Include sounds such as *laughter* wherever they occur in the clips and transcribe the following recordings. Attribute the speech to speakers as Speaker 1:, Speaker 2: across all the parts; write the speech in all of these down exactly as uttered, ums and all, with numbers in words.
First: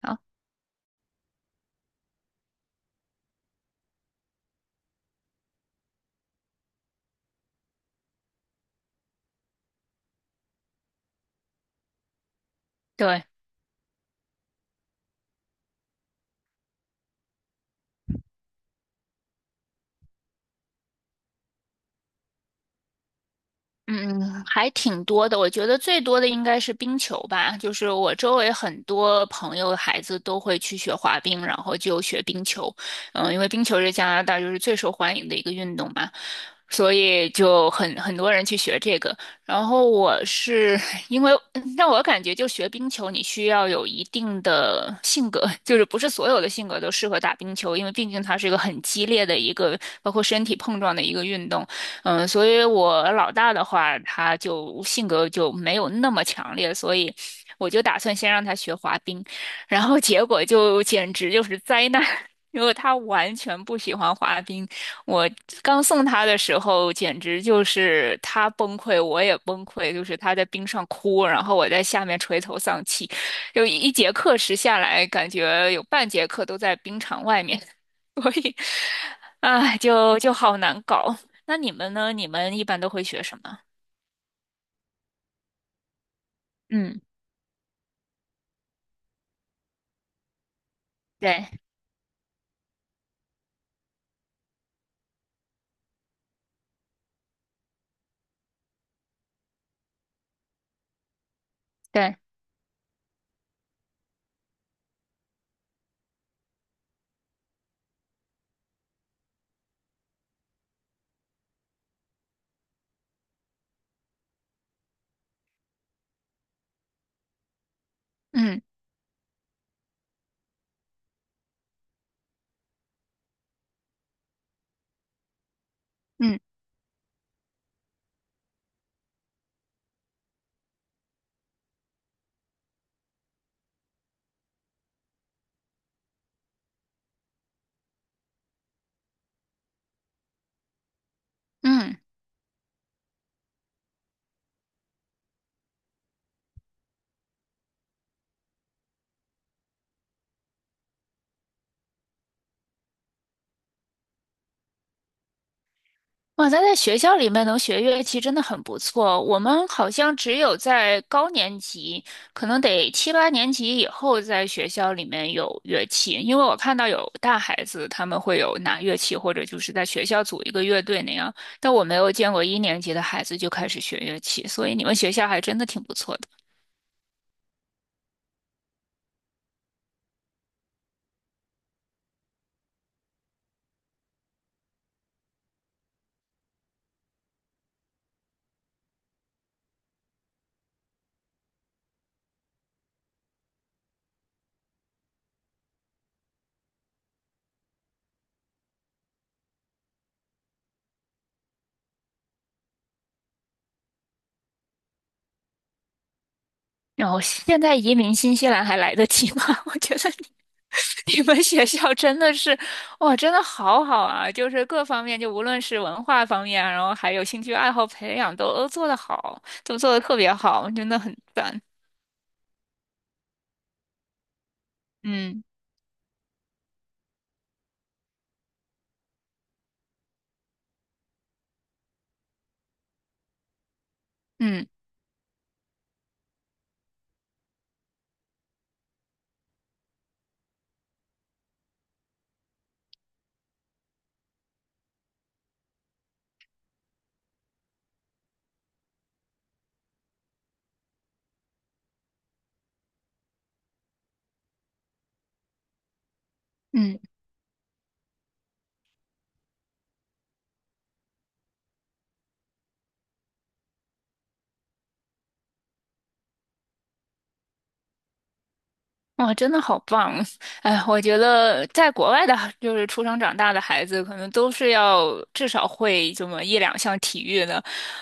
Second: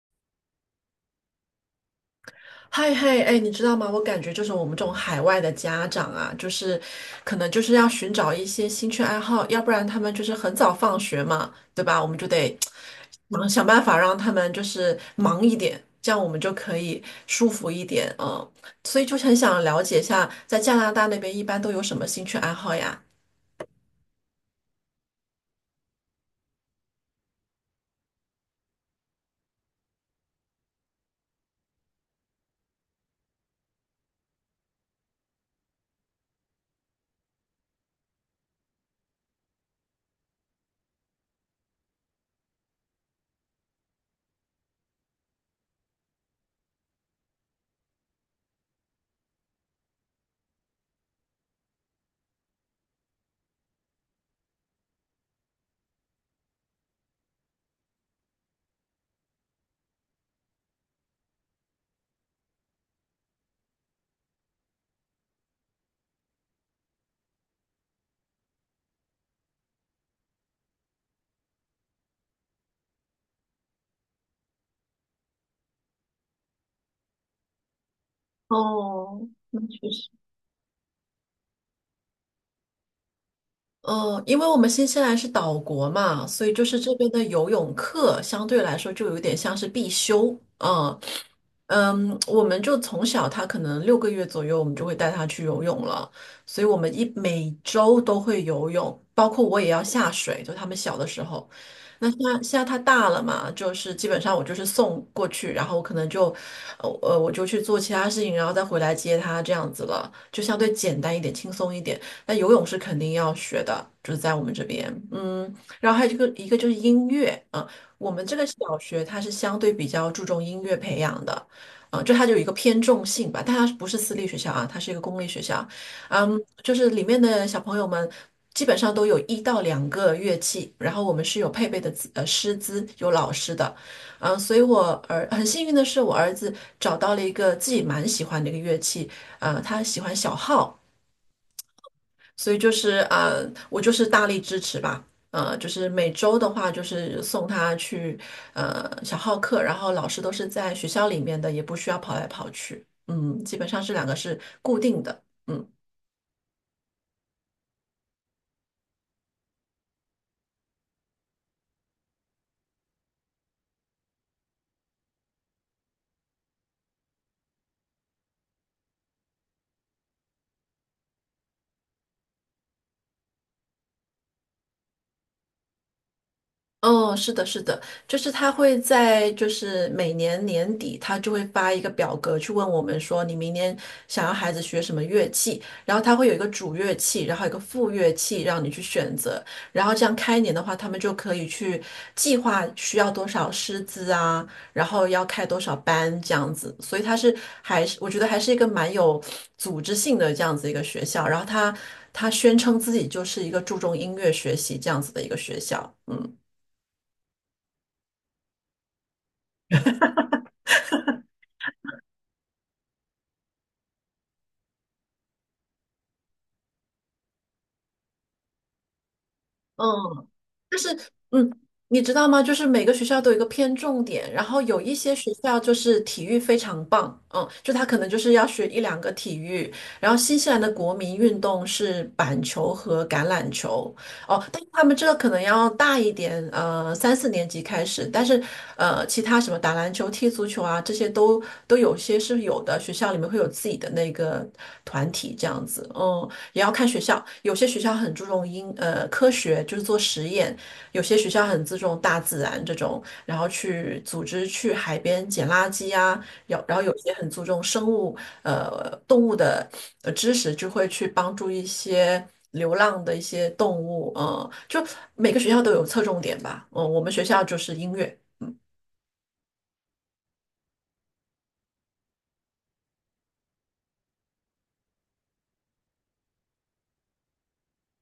Speaker 1: 啊，
Speaker 2: 嗨嗨，哎，你知道吗？我感觉就是我们这种海外的家长啊，就是可能就是要寻找一些兴趣爱好，要不然他们就是很早放学嘛，对吧？我们就得
Speaker 1: 对，
Speaker 2: 想想办法让他们就是忙一点，这样我们就可以舒服一点，嗯。所以就很想了解一下，在加拿大那边一般都有什么兴趣爱好呀？
Speaker 1: 嗯，还挺多的。我觉得最多的应该是冰球吧，就是我周围很多朋友的孩子都会去学滑冰，然后就学冰球。嗯，因为冰球是加拿大就是最受欢迎的一个运动嘛，所以就很很多人去学这个。然后我是 *laughs* 因为，嗯让我感觉就学冰球，你需要有一定的性格，*laughs* 就是不是所有的性格都适合打冰球，因为毕竟它是一个很激烈的一个，包括身体碰撞的一个运动。嗯，所以我老大的话，他就性格就没有那么强烈，所以我就打算先让他学滑冰，然后结果就简直就是灾难，*laughs* 因为他完全不喜欢滑冰。我刚送他的时候，简直就是他崩溃，我也崩溃，就是他在冰上哭，然后我在下面垂头丧气，就一节课时下来，感觉有半节课都在冰场外面。所以，
Speaker 2: 哦，那
Speaker 1: 哎，
Speaker 2: 确实。
Speaker 1: 就就好难搞。那你们呢？你们一般都会学什么？
Speaker 2: 嗯，因为我们新西兰是岛国嘛，所以就是这
Speaker 1: 嗯，
Speaker 2: 边的游泳课相对来说就有点像是必修。嗯，
Speaker 1: 对
Speaker 2: 嗯，我们就从小他可能六个月左右，我们就会带他去游泳了，所以我们一每周都会游泳，包括我也要下水，就他们小的时候。那
Speaker 1: 对，
Speaker 2: 现在现在他大了嘛，就是基本上我就是送过去，然后我可能就，呃呃，我就去做其他事情，然后再回来接他这样子了，就相对简单一点，轻松一点。那游泳是肯定要学的，就是在我们这边，嗯，然后还有一个一个就是音乐，啊，我们这个小
Speaker 1: 嗯
Speaker 2: 学它是相对比较注重音乐培养的。嗯，就它就有一个偏重性吧，但它不是私立学校啊，它是一个公立学校，
Speaker 1: 嗯
Speaker 2: 嗯，就是里面的小朋友们基本上都有一到两个乐器，然后我们是有配备的资呃师资，有老师的，嗯，所以我儿很幸运的是，我儿子找到了一个自己蛮喜欢的一个乐器，呃，他喜欢小号。
Speaker 1: 嗯，
Speaker 2: 所以就是呃，我就是大力支持吧。呃，就是每周的话，就是送他去呃小号课，然后老师都是在学校里面的，也不需要跑来跑去。嗯，基本上这两个是固定的。嗯。
Speaker 1: 哇，咱在学校里面能学乐器真的很不错。我们好像只有在高年级，可能得七八年级以后，在学校里面有乐器。因为我看到有大孩子他们会有拿乐器，或者就是在学校组一个乐队那样，但我没有见过一年级的孩子就开始学乐器，所以你们学校还真的挺不错的。
Speaker 2: 哦，是的，是的，就是他会在就是每年年底，他就会发一个表格去问我们说，你明年想要孩子学什么乐器，然后他会有一个主乐器，然后有一个副乐器让你去选择，然后这样开年的话，他们就可以去计划需要多少师资啊，然后要开多少班这样子，所以他是还是我觉得还是一个蛮有组织性的这样子一个学校，然后他他宣称自己就是一个注重音乐学习这样子的一个学校，嗯。
Speaker 1: 然后现在移民新西兰还来得及吗？*laughs* 我觉得你你们学校真的是，哇，真的好好啊！就是各方面，就无论是文化方面啊然后还有兴趣爱好培养，都都做得好，都做得特
Speaker 2: 嗯，
Speaker 1: 别好，
Speaker 2: 就
Speaker 1: 真
Speaker 2: 是
Speaker 1: 的很
Speaker 2: 嗯，
Speaker 1: 赞。
Speaker 2: 你知道吗？就是每个学校都有一个偏重点，然后有一些学
Speaker 1: 嗯
Speaker 2: 校就是体育非常棒，嗯，就他可能就是要学一两个体育，然后新西兰的国民运动是板球和橄榄球，哦，但
Speaker 1: 嗯
Speaker 2: 他们这个可能要大一点，呃，三四年级开始，但是呃，其他什么打篮球、踢足球啊，这些都都有些是有的，学校里面会有自己的那个团体这样子，嗯，也要看学校，有些学校很注重英呃科学，就是做实验，有些学校很重大自然然这种，后去去组织海边捡垃圾啊有，然后有
Speaker 1: 嗯。
Speaker 2: 些很注重生物呃动物的呃知识，就会去帮助一些流浪的一些动物，嗯，就每个学校都有侧重点吧，嗯，我们学校就是音乐
Speaker 1: 哇，真的好棒！*laughs* 哎，我觉得在国外的，就是出生长大的孩子，可能都是要至少会这么一两项体育的。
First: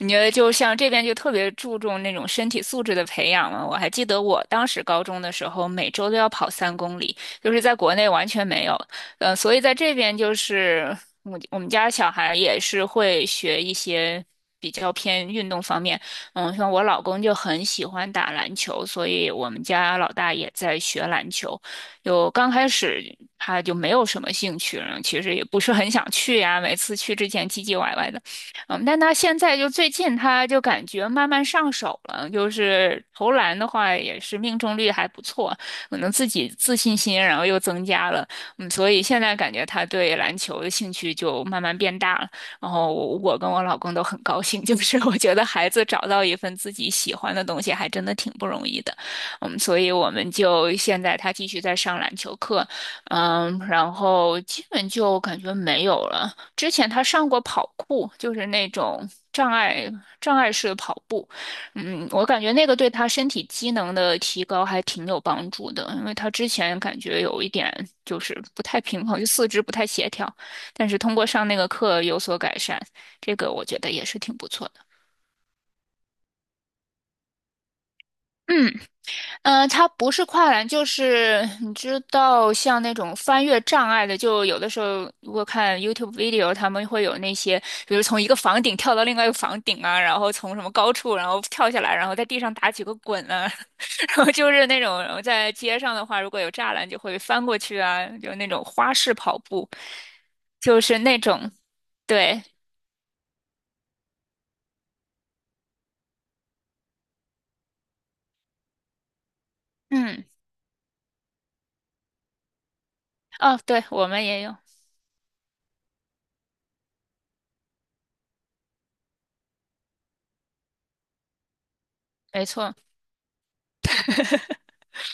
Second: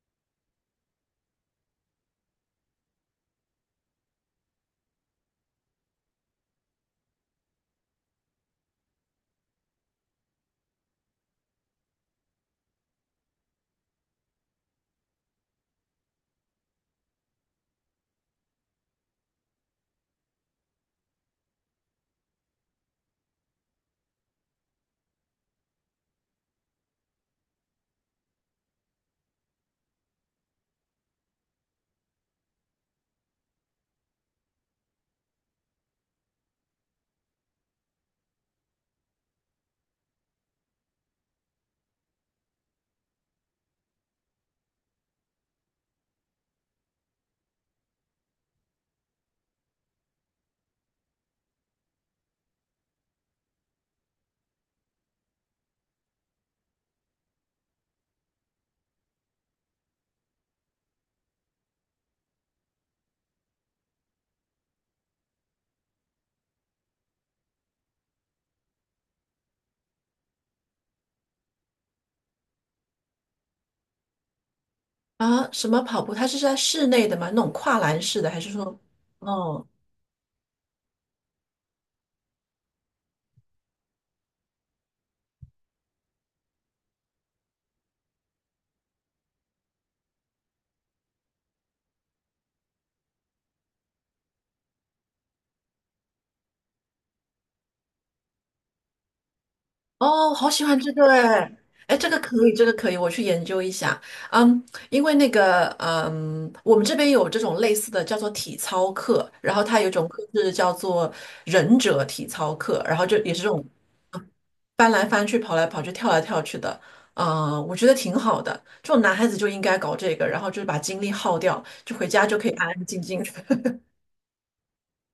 Speaker 1: 你觉得，就像这边就特别注重那种身体素质的培养嘛？我还记得我当时高中的时候，每周都要跑三公里，就是在国内完全没有。呃，所以在这边就是我我们家小孩也是会学一些比较偏运动方面。嗯，像我老公就很喜欢打篮球，所以我们家老大也在学篮球。就刚开始他就没有什么兴趣，然后其实也不是很想去呀，每次去之前唧唧歪歪的。嗯，但他现在就最近他就感觉慢慢上手了，就是投篮的话也是命中率还不错，可能自己自信心然后又增加了。嗯，所以现在感觉他对篮球的兴趣就慢慢变大了。然后我跟我老公都很高兴，就是我觉得孩子找到一份自己喜欢的东西，还真的挺不容易的。嗯，所以我们就现在他继续在上篮球课，嗯，然后基本就感觉没有了。之前他上过跑酷，就是那种障碍障碍式跑步，嗯，我感觉那个对他身体机能的提高还挺有帮助的，因为他之前感觉有一点就是不太平衡，就四肢不太协调。但是通过上那个课有所改善，这个我觉得也是挺不错的。
Speaker 2: 啊，什么跑步，它是在室内的吗？那种跨栏式的，还是
Speaker 1: 嗯，
Speaker 2: 说，嗯。
Speaker 1: 呃，它不是跨栏，就是你知道，像那种翻越障碍的，就有的时候如果看 YouTube video，他们会有那些，比如从一个房顶跳到另外一个房顶啊，然后从什么高处然后跳下来，然后在地上打几个滚啊，*laughs* 然后就是那种，然后在街上的话，如果有栅栏就会翻过去啊，就那种花式跑步，
Speaker 2: 哦，好喜欢
Speaker 1: 就
Speaker 2: 这
Speaker 1: 是
Speaker 2: 个
Speaker 1: 那
Speaker 2: 哎，
Speaker 1: 种，
Speaker 2: 哎，这个
Speaker 1: 对，
Speaker 2: 可以，这个可以，我去研究一下。嗯，因为那个，嗯，我们这边有这种类似的叫做体操课，然后它有一种课
Speaker 1: 嗯，
Speaker 2: 是叫做忍者体操课，然后就也是这
Speaker 1: 哦，
Speaker 2: 种
Speaker 1: 对，我们也有。
Speaker 2: 翻来翻去、跑来跑去、跳来跳去的。嗯，我觉得挺好的，这种男孩子就应该搞这个，然后就是把精力耗掉，就回家就
Speaker 1: 没
Speaker 2: 可以安
Speaker 1: 错，
Speaker 2: 安静静的。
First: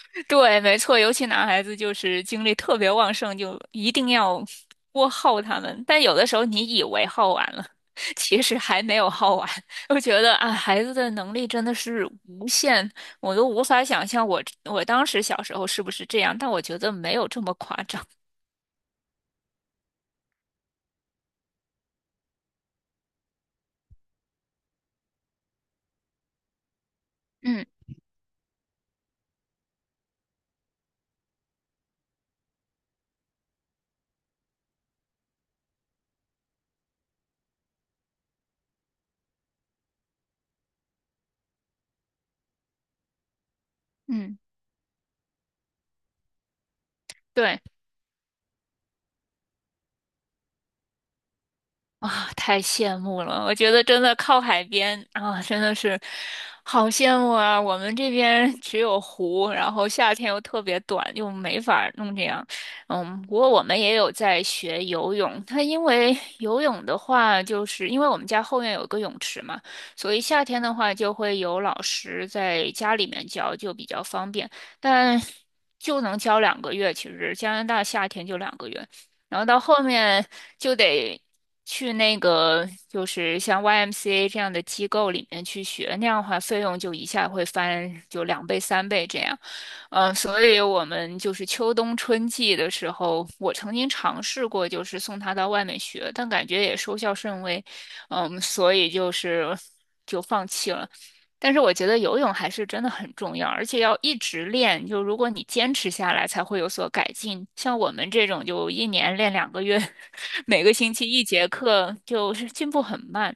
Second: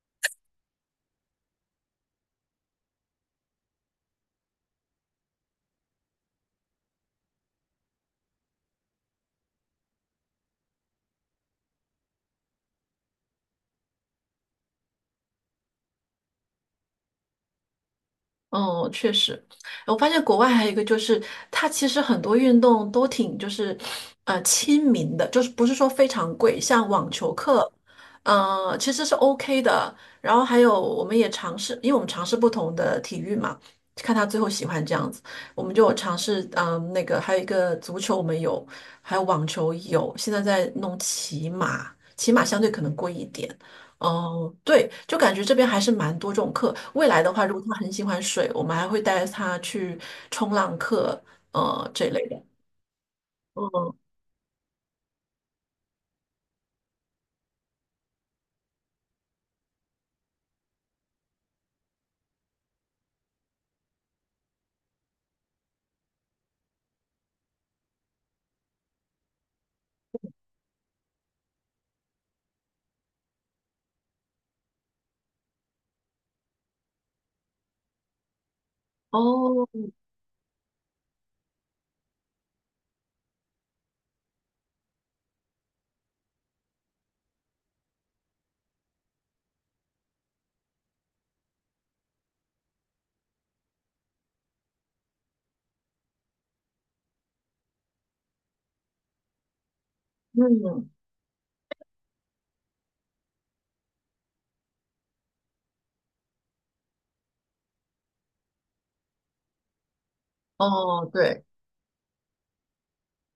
Speaker 1: *laughs* 对，没错，尤其男孩子就是精力特别旺盛，就一定要多耗他们。但有的时候你以为耗完了，*laughs* 其实还没有耗完。*laughs* 我觉得啊，孩子的能力真的是无限，我都无法想象我我当时小时候是不是这样，但我觉得没有这么夸张。
Speaker 2: 哦，确实，我发现国外还有一个就是，它其实很多运动都挺就是，呃，亲民的，就是不是说非常贵，像网球
Speaker 1: 嗯
Speaker 2: 课，呃，其实是 OK 的。然后还有我们也尝试，因为我们尝试不同的体育嘛，看他最后喜欢这样子，我们就有尝试，嗯、那个还有一个足球我们有，还有网球有，现在在弄骑马，骑马相对可能贵一点。
Speaker 1: 嗯，
Speaker 2: 哦，对，就感觉这边还是蛮多这种课。未来的话，如
Speaker 1: 对。
Speaker 2: 果他很喜欢水，我们还会带他去冲浪课，呃，这类
Speaker 1: 啊，
Speaker 2: 的。
Speaker 1: 太羡慕了！我觉得
Speaker 2: 嗯，
Speaker 1: 真的靠海边啊，真的是好羡慕啊。我们这边 *laughs* 只有湖，然后夏天又特别短，又没法儿弄这样。嗯，不过我们也有在学游泳。它因为游泳的话，就是因为我们家后院有个泳池嘛，所以夏天的话就会有老师在家里面教，就比较方便。但 *laughs* 就能教两个月，其实加拿大夏天就两个月。然后到后
Speaker 2: 哦，
Speaker 1: 面就得去那个，就是像 Y M C A 这样的机构里面去学，那样的话费用就一下会翻就两倍、三倍这样。嗯，所以我们就是秋冬春季的时候，我曾经尝试过，就是送他到外面学，但感觉也收效甚微，嗯，所以就是就放弃
Speaker 2: 嗯，
Speaker 1: 了。但是我觉得游泳还是真的很重要，而且要一直练，就如果你坚持下来，才会有所改进。像我们这种就一年练两个月，*laughs* 每个星
Speaker 2: 哦，
Speaker 1: 期一
Speaker 2: 对，
Speaker 1: 节课，就是进步很慢。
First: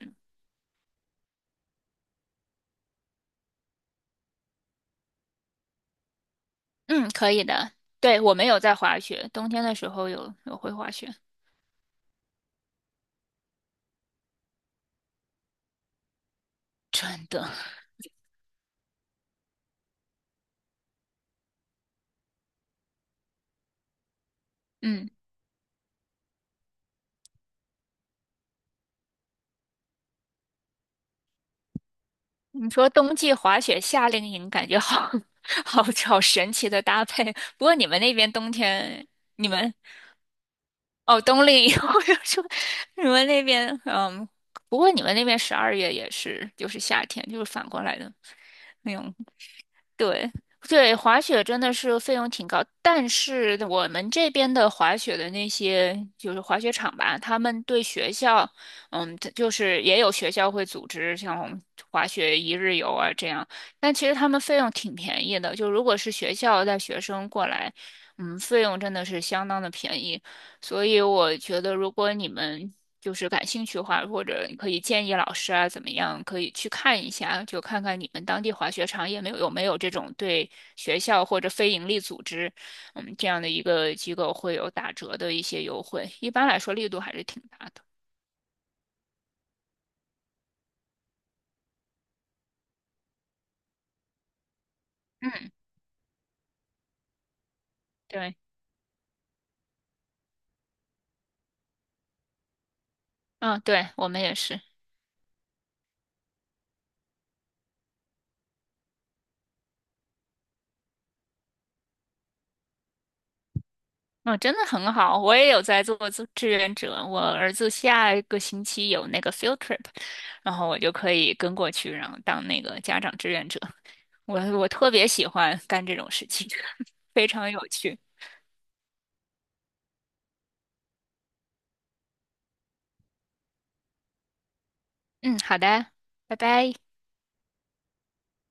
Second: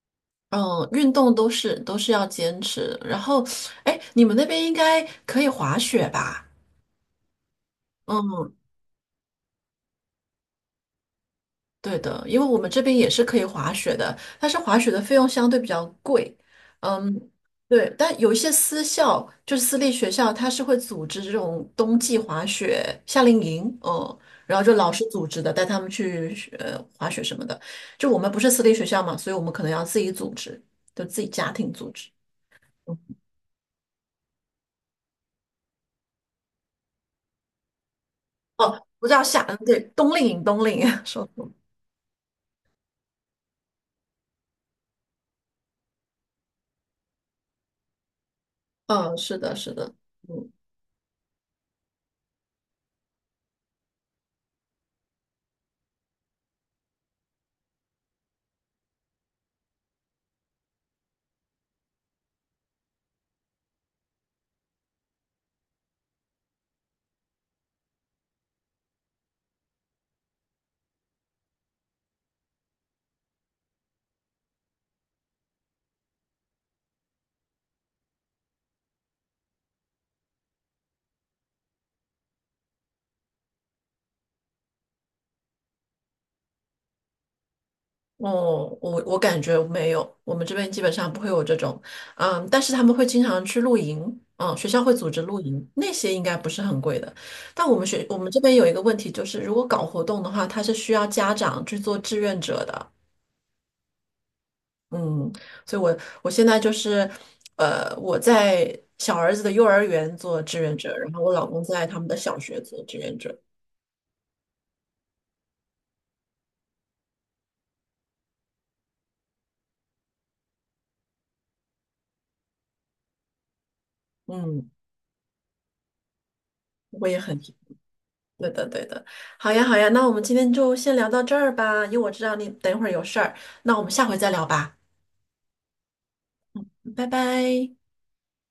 Speaker 2: 嗯，运动都是都是要坚持。然后，哎，你们那边应该可以滑雪吧？
Speaker 1: 嗯，可以的。对，我们
Speaker 2: 嗯，
Speaker 1: 有在滑雪，冬天的时候有有会滑雪，
Speaker 2: 对的，因为我们这边也是可以滑雪的，但是滑雪的费用相对比较贵。
Speaker 1: 真
Speaker 2: 嗯，
Speaker 1: 的，
Speaker 2: 对，但有一些私校，就是私立学校，它是会组织这种冬季滑雪夏令营，嗯，然后就老师
Speaker 1: 嗯。
Speaker 2: 组织的，带他们去呃滑雪什么的。就我们不是私立学校嘛，所以我们可能要自己组织，就自己家庭组织。
Speaker 1: 你说冬
Speaker 2: 嗯
Speaker 1: 季滑雪、夏令营，感觉好 *laughs* 好好神奇的搭配。不过你们那边冬
Speaker 2: 哦，
Speaker 1: 天，
Speaker 2: 不叫夏，
Speaker 1: 你
Speaker 2: 嗯
Speaker 1: 们
Speaker 2: 对，冬令营，冬令营，*laughs*
Speaker 1: 哦
Speaker 2: 说
Speaker 1: 冬
Speaker 2: 错，
Speaker 1: 令营，*laughs* 我就说你们那边嗯，不过你们那边十二月也是就是夏天，就是反过来的那种。
Speaker 2: 嗯，是的，是的，
Speaker 1: 对
Speaker 2: 嗯。
Speaker 1: 对，滑雪真的是费用挺高，但是我们这边的滑雪的那些就是滑雪场吧，他们对学校，嗯，它就是也有学校会组织像滑雪一日游啊这样，但其实他们费用挺便宜的，就如果是学校带学生过来，嗯，费用真的是相当的便宜。所以我觉得，如果你们就是感兴趣的话，或者你可以建议老师啊，怎么样，可以去看一下，就看看你们当地滑雪场也没有有没有这种对学校或者非盈利组织，嗯，这样的一个机构会有打折的一些优惠。一般来说，力度还是挺大的。
Speaker 2: 哦，我我感觉没有，我们这边基本上不会有这种，嗯，但是他们会经常去露营，嗯，学校会组织露
Speaker 1: 嗯，
Speaker 2: 营，那些应该不是很贵的。但我们学我们
Speaker 1: 对，
Speaker 2: 这边有一个问题，就是如果搞活动的话，它是需要家长去做志愿者的，
Speaker 1: 嗯，对，我们也是。
Speaker 2: 嗯，所以我我现在就是，呃，我在小儿子的幼儿园做志愿者，然后我老公在他们的小学做志愿者，
Speaker 1: 嗯，真的很好，我也有在做志志愿者。我儿子下一个星期有那个 field trip，然后我就可以跟过去，然后当那个家长志愿者。我我
Speaker 2: 嗯，
Speaker 1: 特别喜欢干这种事情，
Speaker 2: 我
Speaker 1: *laughs*
Speaker 2: 也
Speaker 1: 非
Speaker 2: 很。
Speaker 1: 常有趣。
Speaker 2: 对的，对的。好呀，好呀，那我们今天就先聊到这儿吧，因为我知道你等一会儿有事儿，那我们下回再聊吧，
Speaker 1: 嗯，好的，拜拜。
Speaker 2: 拜拜。